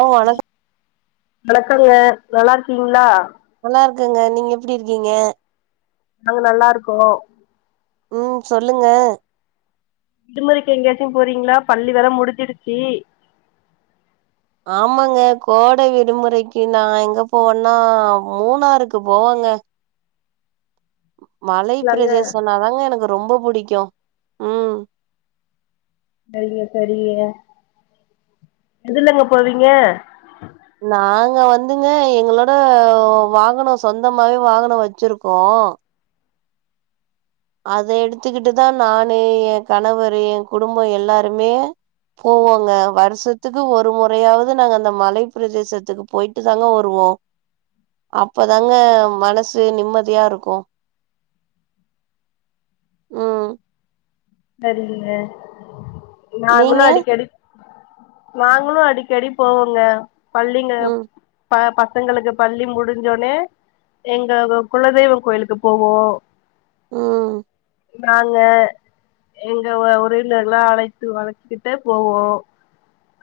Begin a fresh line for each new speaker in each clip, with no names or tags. ஓ வணக்
வணக்கங்க நல்லாருக்கீங்ளா
நல்லார்கங்க நீங்க எப்டி இருக்கீங்க
நாங்க நல்லாருக்கோ
ம் சொல்லுங்க
விடுமுறைக்கு எங்கயாச்சு போறீங்களா பள்ளி வேற முடுஞ்சுடுச்சி
ஆமாங்க கோடை விடுமுறைக்கு நா எங்க போவன்னா மூணாறுக்கு போவே ங்க மலை
ங்களாங்க
பிரதேசனாதாங்க எனக்கு ரொம்ப புடிக்கு ம்
சரிங்க சரிங்க எதுலங்க போவீங்க
நா நாங்க வந்துங்க எங்களோட வாகனோ சொந்தமாவே வாகனோ வச்சுருக்கோ அத எடுத்துக்கிட்டு தா நானு எ கணவரு எ குடும்போ எல்லாருமே போவோங்க வருஷத்துக்கு ஒரு முறையாவது நாங்க அந்த மலை பிரதேசத்துக்கு போய்ட்டு தாங்க வருவோ வோ அப்பதாங்க மனசு நிம்மதியா இருக்கு ம்
சரிங்க நாங்களு
நீங்க
அடிக்கடி நாங்களு அடிக்கடி போவோங்க பள்ளிங்க
ம்
ப ப பசங்களுக்கு பள்ளி முடுஞ்சோனே எங்க குலதெய்வொ கோயிலுக்கு போவோ
ம்
நாங்க எங்க உறவினர்கல்லா அழைத்து வழச்சுக்கிட்டு போவோ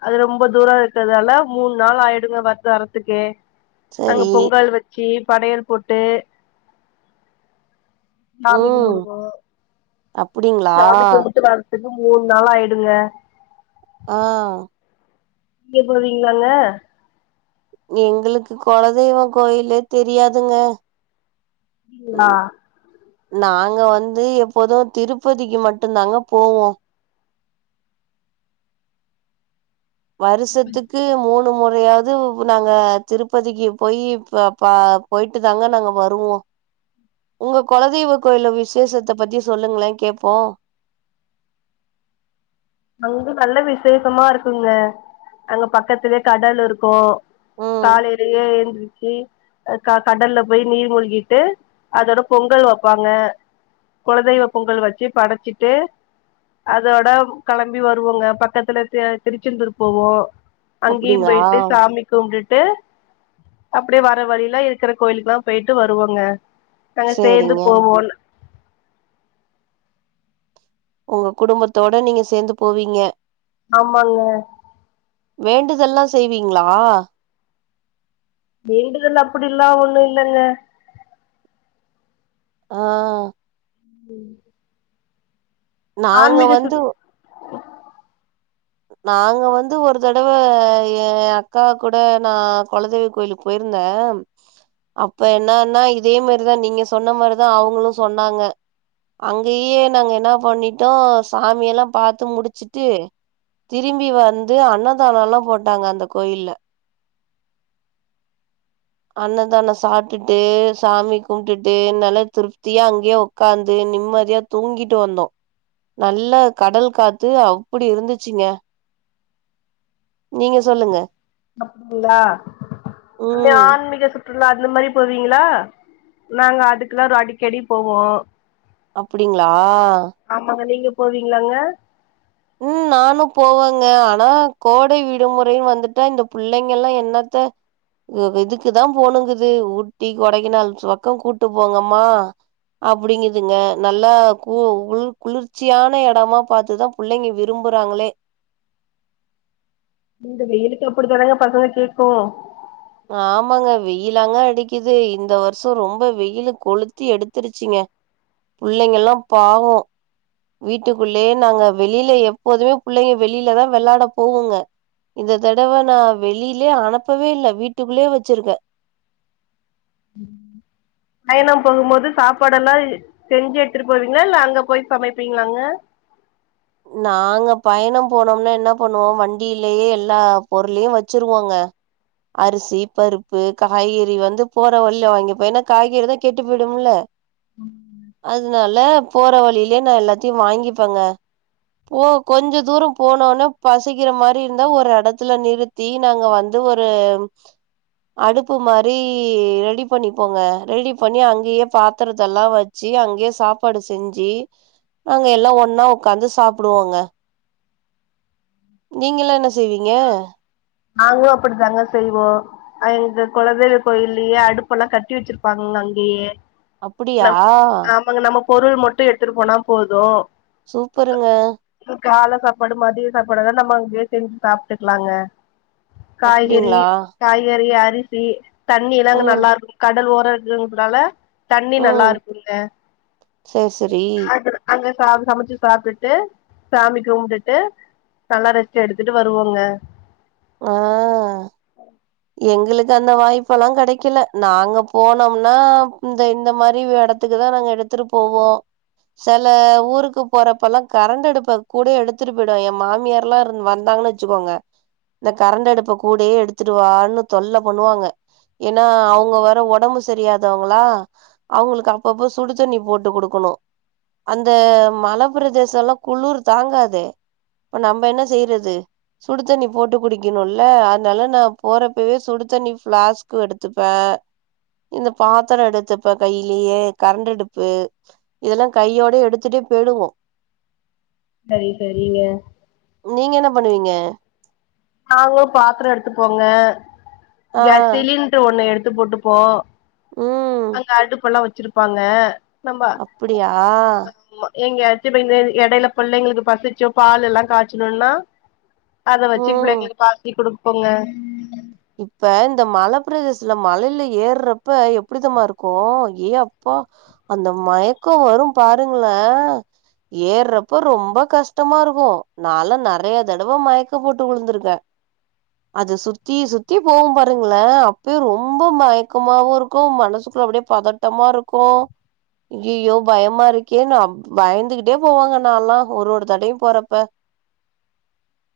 அது ரொம்ப தூரோ இருக்கதால மூண் நாள் ஆய்டுங்க வந்து அரறதுக்கே
சரி
அங்க பொங்கல் வச்சு படையல் போட்டு சாமி
ம்
கும்பிடுவோ
அப்டிங்களா
சாமி கும்புட்டு வ திருப்பியு மூண் நாள் ஆயிடுது
ஆ
நீங்க போவீங்களாங்க
எங்களுக்கு குலதெய்வ கோயிலே தெரியாதுங்க
அப்டிங்ளா
ம். நாங்க வந்து எப்போது திருப்பதிக்கு மட்டுந் தாங்க போவோ வருஷத்துக்கு மூண் முறையாவது நாங்க திருப்பதிக்கு போயி ப போயிட்டு தாங்க நாங்க வருவோ உங்க குலதெய்வ கோயில்ல விசேஷத்த பத்தி சொல்லுங்களேன் கேப்போ
அங்க நல்ல விசேஷமா இருக்குங்க அங்க பக்கத்திலயே கடல் இருக்கு
ம்
காலையிலயே எந்திரிச்சு க கடல்ல போய் நீர் மூழ்கிட்டு அதோட பொங்கல் வெப்பாங்க குலதெய்வ பொங்கல் வெச்சு படச்சிட்டு அதோட கெளம்பி வருவோங்க பக்கத்துல திருச்செந்தூர் போவோ அங்கேயும்
அப்டிங்களா
போயிட்டு சாமி கும்பிட்டுட்டு அப்படியே வர வழில இருக்கிற கோயிலுக்கெல்லா போயிட்டு வருவோங்க நாங்க சேர்ந்து
சேரிங்க
போவோ
உங்க குடும்பத்தோட நீங்க சேந்து போவீங்க
ஆமாங்க
வேண்டுதலெல்லா செய்வீங்ளா
வேண்டுதல் அப்படி எல்லா ஒண்ணு இல்லங்க
ஆ
ம்
நாங்க வந்து நாங்க வந்து ஒரு தடவ ஏ அக்கா கூட நா குலதெய்வ கோயிலுக்கு போயிரு ந்த அப்ப என்னனா இதே மாரிதா நீங்க சொன்ன மாரிதா அவுங்களு சொன்னாங்க அங்கயே நாங்க என்ன பண்ணிட்டோ சாமியெல்லா பாத்து முடிச்சிட்டு திரும்பி வந்து அன்னதானொல்லா போட்டாங்க அந்த கோயில்ல அன்னதானோ சாப்பிட்டுட்டு சாமி கும்பிட்டுட்டு நல்லா திருப்தியா அங்கயே உக்காந்து நிம்மதியா தூங்கிட்டு வந்தோ நல்ல கடல் காத்து அப்படி இருந்துச்சுங்க
[inaudible]
நீங்க சொல்லுங்க
அப்டிங்ளா
ம்
ஆன்மீக சு ற்றுலா அந்த மாரி போவீங்களா நாங்க அதுக்கெல்லாரு அடிக்கடி போவோ
அப்டிங்ளா
ஆமாங்க நீங்க போவீங்களாங்க
ம் நானு போவங்க ஆனா கோடை விடுமுறைன்னு வந்துட்டா இந்த புள்ளைங்க எல்லா என்னத்த இதுக்குதா போணுங்குது ஊட்டி கொடைக்கனல் பக்கோ கூட்டு போங்கம்மா அப்படிங்குதுங்க நல்லா கு கு குளிர்ச்சியான எடமா பாத்துதா புள்ளைங்க விரும்புறாங்ளே
இந்த வெயிலுக்கு அப்படி தானுங்க பசங்க கேட்கு
ஆமாங்க வெயிலாங்க அடிக்குது இந்த வருஷோ ரொம்ப வெயிலு கொளுத்தி எடுத்திருச்சிங்க புள்ளைங்க எல்லா பாவோ வீட்டுகுள்ளயே நாங்க வெளில எப்போதுமே புள்ளைங்க வெளிலதா வெளாட போகுங்க இந்த தடவ நா வெளிலயே அனுப்பவே இல்ல வீட்டுக்குள்ளயே வெச்சிருக்கே
ம் பயணம் போகும்போது சாப்பாடெல்லா செஞ்சு எடுத்துட்டு போவீங்ளா இல்ல அங்க போய் சமைப்பீங்களாங்க சம
நாங்க பயணோ போனோம்னா என்ன பண்ணுவோ வண்டியிலயே எல்லா பொருளையோ வச்சிருவாங்க அரிசி பருப்பு காய்கறி வந்து போற வழில வாங்கிப்பே ஏன்னா காய்கறி தா கெட்டு போயிடும்ல
ம்
அதுனால போற வழிலயே நா எல்லாத்தையு வாங்கிப்பேங்க போ கொஞ்ச தூர போனோனா பசிக்கிற மாரி இருந்தா ஒரு எடத்துல நிறுத்தி நாங்க வ ந்து ஒரு அடுப்பு மாரி ரெடி பண்ணிப்போங்க ரெடி பண்ணி அங்கயே பாத்திரதெல்லா வெச்சு அங்கேயே சாப்பாடு செஞ்சு அங்க எல்லா ஒன்னா உக்காந்து சாப்புடுவோங்க நீங்க எல்லா என்ன செய்வீங்க
நாங்களு அப்படித்தாங்க செய்வோ அ இது கொலதெய்வ கோயில்லயே அடுப்பு எல்லா கட்டி வெச்சிருப்பாங்க அங்கேயே
அப்டியா
பொருள் மட்டு எத்துட்டு போனா போது
சூப்பருங்க
கால சாப்பாடு மதிய சாப்பாடு எல்லா நம்ம அங்கயே செஞ்சு சாப்ட்டுக்குலாங்க காய்கறி
அப்டிங்களா
காய்கறி அரிசி தண்ணி எல்லா அங்க
ம்
நல்லா இரு கடல் ஓ கடல் இருக்குறனால தண்ணி நல்லா
ம்
இருக்கும்ங்க
சேர் செரி
அ அங்க [unintelligible] சமச்சு சாப்ட்டுட்டு சாமி கும்ட்டுட்டு நல்லா ரெஸ்ட் எடுத் துட்டு வருவோங்க
ஆ எங்களுக்கு அந்த வாய்ப்புலா கெடைக்கல நாங்க போனோம்னா இந்த இந்த மாரி எடத்துக்குதா நாங்க எடுத்துட்டு போவோ செல ஊருக்கு போறப்ப எல்லா கரண்ட் அடுப்ப கூடயே எடுத்துட்டு போய்டுவோ எ மாமியார் எல்லா இரு வந்தா கனு வச்சுக்கோங்க
[inaudible]
இந்த கரண்ட் அடுப்ப கூடயே எடுத்துடுவான்னு தொல்ல பண்ணுவாங்க ஏன்னா அவங்க வேற ஒடம்பு சரியாதவங்களா அவங்களுக்கு அப்பப்போ சுடு தண்ணி போட்டு கொடுக்க ணு அந்த மலப்பிரதேச எல்லா குளிர் தாங்காதே இப்ப நம்ம என்ன செய்றது சுடுத்தண்ணி போட்டு குடிக் கணுல்ல அதனால நா போறப்பவே சுடுதண்ணி ஃபிளாஸ்க் எடுத்துப்பே இந்த பாத்திர எடுத்துப்பே கையிலயே கரண்ட் அடுப்பு இதெல்லா கையோட எடுத்துட்டு போயிடுவோ
சரி சரிங்க
நீங்க என்ன பண்ணுவீங்க
நாங்களு பாத்திரோ எடுத்துப்போங்க
ஆ
கேஸ் சிலிண்ட்ரு ஒண்ணு எடுத்து போட்டுப்போ
ம்
அங்க அடுப்பெல்லா வெச்சிருப்பாங்க
அப்டியா
எங்கெயாச்சு இப்ப எடையுல பிள்ளைங்களுக்கு பசிச்சோ பால் எல்லா காச்சணுனா அத ச்சு
ம்
பிள்ளைங்களுக்கு பாசி கொடுப்போங்க
இப்ப இந்த மலப்பிரதேசல மழையில ஏற்றப்ப எப்டிதமா இருக்கு ஏ அப்போ அ அந்த மயக்கோ வரு பாருங்களே ஏற்றப்ப ரொம்ப கஷ்டமா இருக்கு நாலா நெறைய தடவ மயக்க போட்டு உழுந்துருக்கே அது சுத்தி சுத் தி போவு பாருங்களே அப்பயே ரொம்போ மயக்கமாவு இருக்கு மனசுக்குள்ள அப்டியே பதட்டமா இருக்கு கு ஐயோ பயமா இருக்கே நா பயந்துகிட்டே போவேங்க நால்லா ஒரு ஒரு தடையு போறப்ப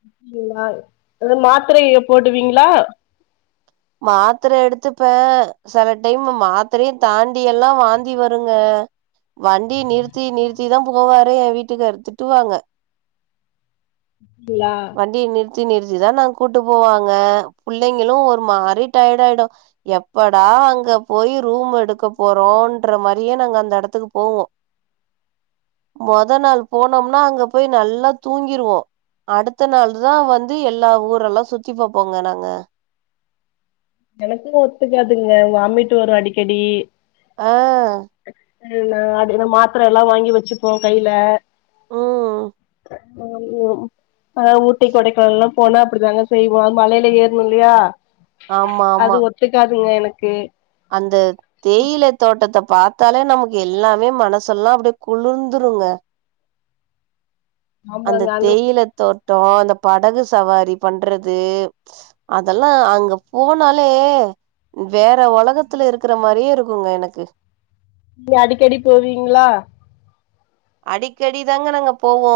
அப்டிங்களா அந்த மாத்திரைய போடுவீங்களா
மாத்திர எடுத்துப்பே சில டைம் மாத்திரையு தாண்டி எல்லா வாந்தி வருங்க வண்டி நிறுத்தி நிறுத்திதா போவாரு எ வீட்டுக்காரர் திட்டுவாங்க
ங்களா
வண்டிய நிறுத்தி தா நாங்க கூட்டு போவாங்க புள்ளைங்களு ஒரு மாறி டயர்ட் ஆயிடு எப்படா அங்க போய் ரூம் எடுக்க போறோன்ற மாரியே நாங்க அந்த எடத்துக்கு போவோ மொத நாள் போனோம்னா அங்க போய் நல்லா தூங்கிருவோ அடுத்த நாள் தா வந்து எல்லா ஊரெல்லா சுத்தி பாப்போங்க நாங்க
எனக்கு ஒத்துக்காதுங்க வாமிட்டு வரு அடிக்கடி
ஆ
ங்க அதுல மாத்துர எல்லா வாங்கி வச்சுப்போ கையில
ம்
அ ம் ஆனா ஊட்டி கொடைக்கானலெல்லா போனா அப்டித்தாங்க செய்வோ மழையில ஏறணு இல்லையா
ஆமா
அது
ஆமா
ஒத்துக்காதுங்க எனக்கு
அந்த தேயில தோட்டத்த பாத்தாலே நமக்கு எல்லாமே மனசெல்லாம் அப்டியே குளுந்துருங்க அந்த
ஆமாங்க அங்க
தேயில தோட் டோ அந்த படகு சவாரி பண்றது அதெல்லா அங்கப் போனாலே வேற ஒலகத்துல இருக்குற மாரியே இருக்குங்க எனக்கு
நீங்க அடிக்கடி போவீங்ளா
அடிக்கடி தாங்க நாங்க போவோ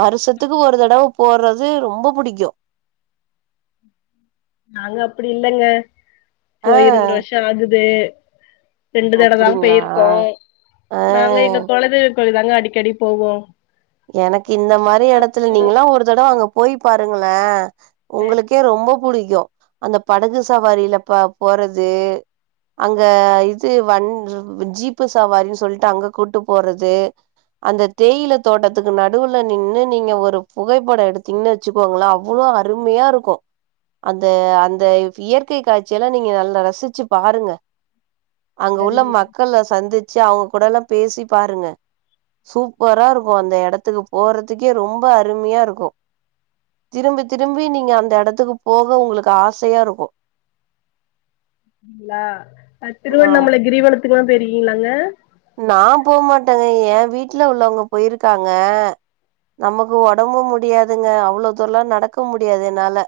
வருஷத்துக்கு ஒரு தடவ போறது ரொம்ப புடிக்கு
ம் நாங்க அப்டி இல்லங்க
ஆ
போயி ரெண்டு வருஷோ ஆகுது ரெண்டு தடவ தா
அப்டிங்களா
போயிருக்கோ
ஆ
நாங்க இங்க கொலதெய்வ கோயில் தாங்க அடிக்கடி போவோ
எனக்கு இந்த மாரி எடத்துல
அப்புறோ
நீங்கல்லா ஒரு தடவ அங்க போயி் பாருங்களே உங்களுக்கே ரொம்ப புடிக்கு அந்த படகு சவாரில பா போறது அங்க இது வண் ஜீப்பு சவாரின்னு சொல்ட்டு அங்க கூட்டுட் போறது அந்த தேயில தோட்டத்துக்கு நடுவுல நின்னு நீங்க ஒரு புகைப்படோ எடுத்தீங்கன்னு வச்சுக்கோங்களே அவ்ளோ அருமையா இருக்கூ அந்த அந்த இயற்கை காய்சி எல்லா நீங்க நல்லா ரசிச்சு பாருங்க அங்க உள்ள
சரிங்க
மக்கள சந்துச்சு அவுங்க கூடல்லா பேசி பாருங்க சூப்பரா இருக் கு அந்த எடத்துக்கு போறதுக்கே ரொம்ப அருமையா இருக்கூ திரும்பி திரும்பி நீங்க அந்த எடத்துக்கு போக உங்களுக்கு ஆசையா இருக்கூ
ஆ அ
ஆம்
திருவண்ணாமலை கிரிவளத்துக்லா போயிருக்கீங்களாங்க
நா போ மாட்டேங்க ஏ வீட்டுல உள்ளவங்க போயிருக்காங்க நமக்கு ஒடம்பு முடியாதுங்க அவ்ளோ தூரல்லா நடக்க முடியாது என்னால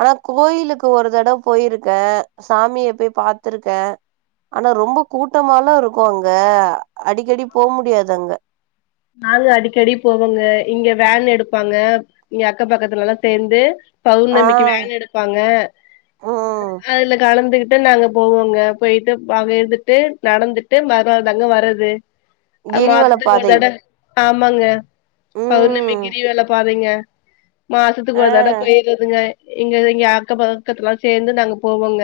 ஆனா கோயிலுக்கு ஒரு தடவ போயிருக்கே சாமிய போய் பாத்துருக்கே ஆனா ரொம்ப கூட்டமால்ல இருக்கூ அங்க அடிக்கடி போ முடியாது அங்க
நாங்க அடிக்கடி போவோங்க இங்க வேன் எடுப் ப்பாங்க இங்க அக்க பக்கத்துலெல்லா சேந்து
ஆ
பௌர்ணமிக்கு வேன் எடுப்பாங்க
ம்
அதுல கலந்துகிட் ட்டு நாங்க போவோங்க போயிட்டு பகிர்ந்துட்டு நடந்துட்டு மறுநாள் தாங்க வரது அ
கிரிவல
மாசத்துக்கு ஒரு
பாதை
தட ஆமாங்க பௌர்ணமி
ம்
கிரி வல பாதெங்க மாசத்துக்கு
ஆ
ஒரு தட போயிரதுங்க இங்க இங்க அக்க பக்கத்துல்லா சேந்து நாங்க போவோங்க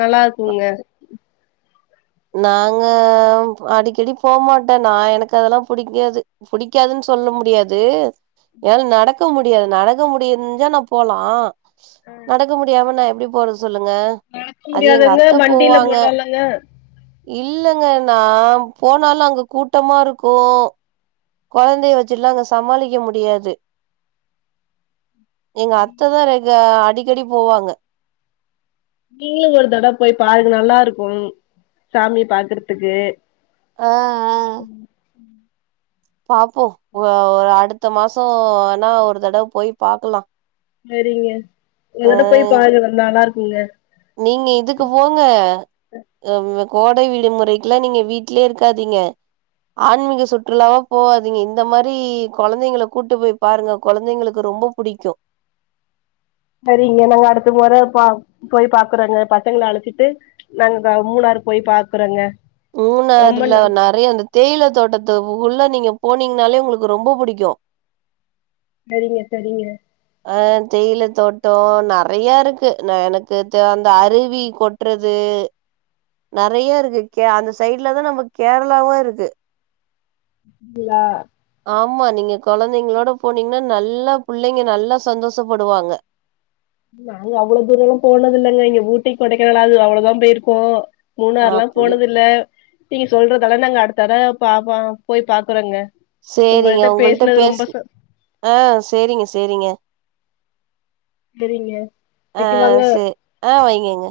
நல்லா இருக்குங்க
நாங்க அடிக்கடி போமாட்டே நா எனக்கு அதெல்லா புடிக்காது புடிக்காதுன்னு சொ சொல்ல முடியாது என்னால நடக்க முடியாது நடக்க முடிஞ்சா நா போலா நடக்க முடியாம நா எப்படி போறது சொல்லுங்க
நடக்க
அது எங்க
முடியாதவங்க
அத்தை
வண்டில
போவாங்க
போலால்லங்க
இல்லங்க நா போனாலு அங்க கூட்டமா இருக்கு கொழந்தைய வெச்சுட்டுல்லா அங்க சமாளிக்க முடியாது எங்க அத்தைதா ரெகு அடிக்கடி போவாங்க
நீங்களு ஒரு தடவ போய் பாருங்க நல்லா இருக்கு சாமி பாக்குறதுக்கு
ஆ ஆ பாப்போ ஒ ஒ அடுத்த மாச வேனா ஒரு தடவ போய் பாக்கலா
செரிங்க ஒரு
ஆ
தடவ போய் பாருங்க நல்லா இருக்குங்க
நீங்க இதுக்கு போங்க எம் கோடை விடுமுறைக்குலா நீங்க வீட்லயே இருக்காதிங்க ஆன்மீக சுற்றுலாவா போகாதிங்க இந்த மாரி கொழந்தைங்கள கூட்டு போய் பாருங்க கொழந்தைங்களுக்கு ரொம்ப புடிக்கு
சரிங்க நாங்க அடுத்த முறை ப போய் பாக்கறங்க பசங்கள அழைச்சிட்டு நாங்க மூணா போய் பாக்குறங்க
மூனாருல நறைய அந்த தேயில தோட்டத்து உள்ள நீங்க போனீங்னாலே உங்களுக்கு ரொம்ப புடிக்கு
சரிங்க சரிங்க
அ தேயில தோட்டோ நர் நறையா இருக்கு நா எனக்கு தேந்த அருவி கொட்டுறது நறைய இருக்கு கே அந்த சைட்லதா நம்க்கு கேரளாவு இருக்கு
இல்லா
ஆமா நீங்க கொழந்தைங்ளோட போனீங்கன்னா நல்லா பிள்ளைங்க நல்லா சந்தோஷப்படுவாங்க
நாங்க அவ்வுளோ தூரலா போனது இல்லங்க இங்க ஊட்டி கொடைக்கலாவது அவ்ளோதா போயிருக்கோ மூணாறு எல்லா
அப்டி
போனது இல்ல நீங்க சொல்றதாலாம் நாங்க அடுத்தட பா போய் பாக்குறோங்க
சேரிங்க உங்கள்ட்ட
பேசுனது
பேச
ரொம்ப ச
அ சேரிங்க சேரிங்க
சரிங்க
அ
வைக்கவாங்க
சே அ வைங்கங்க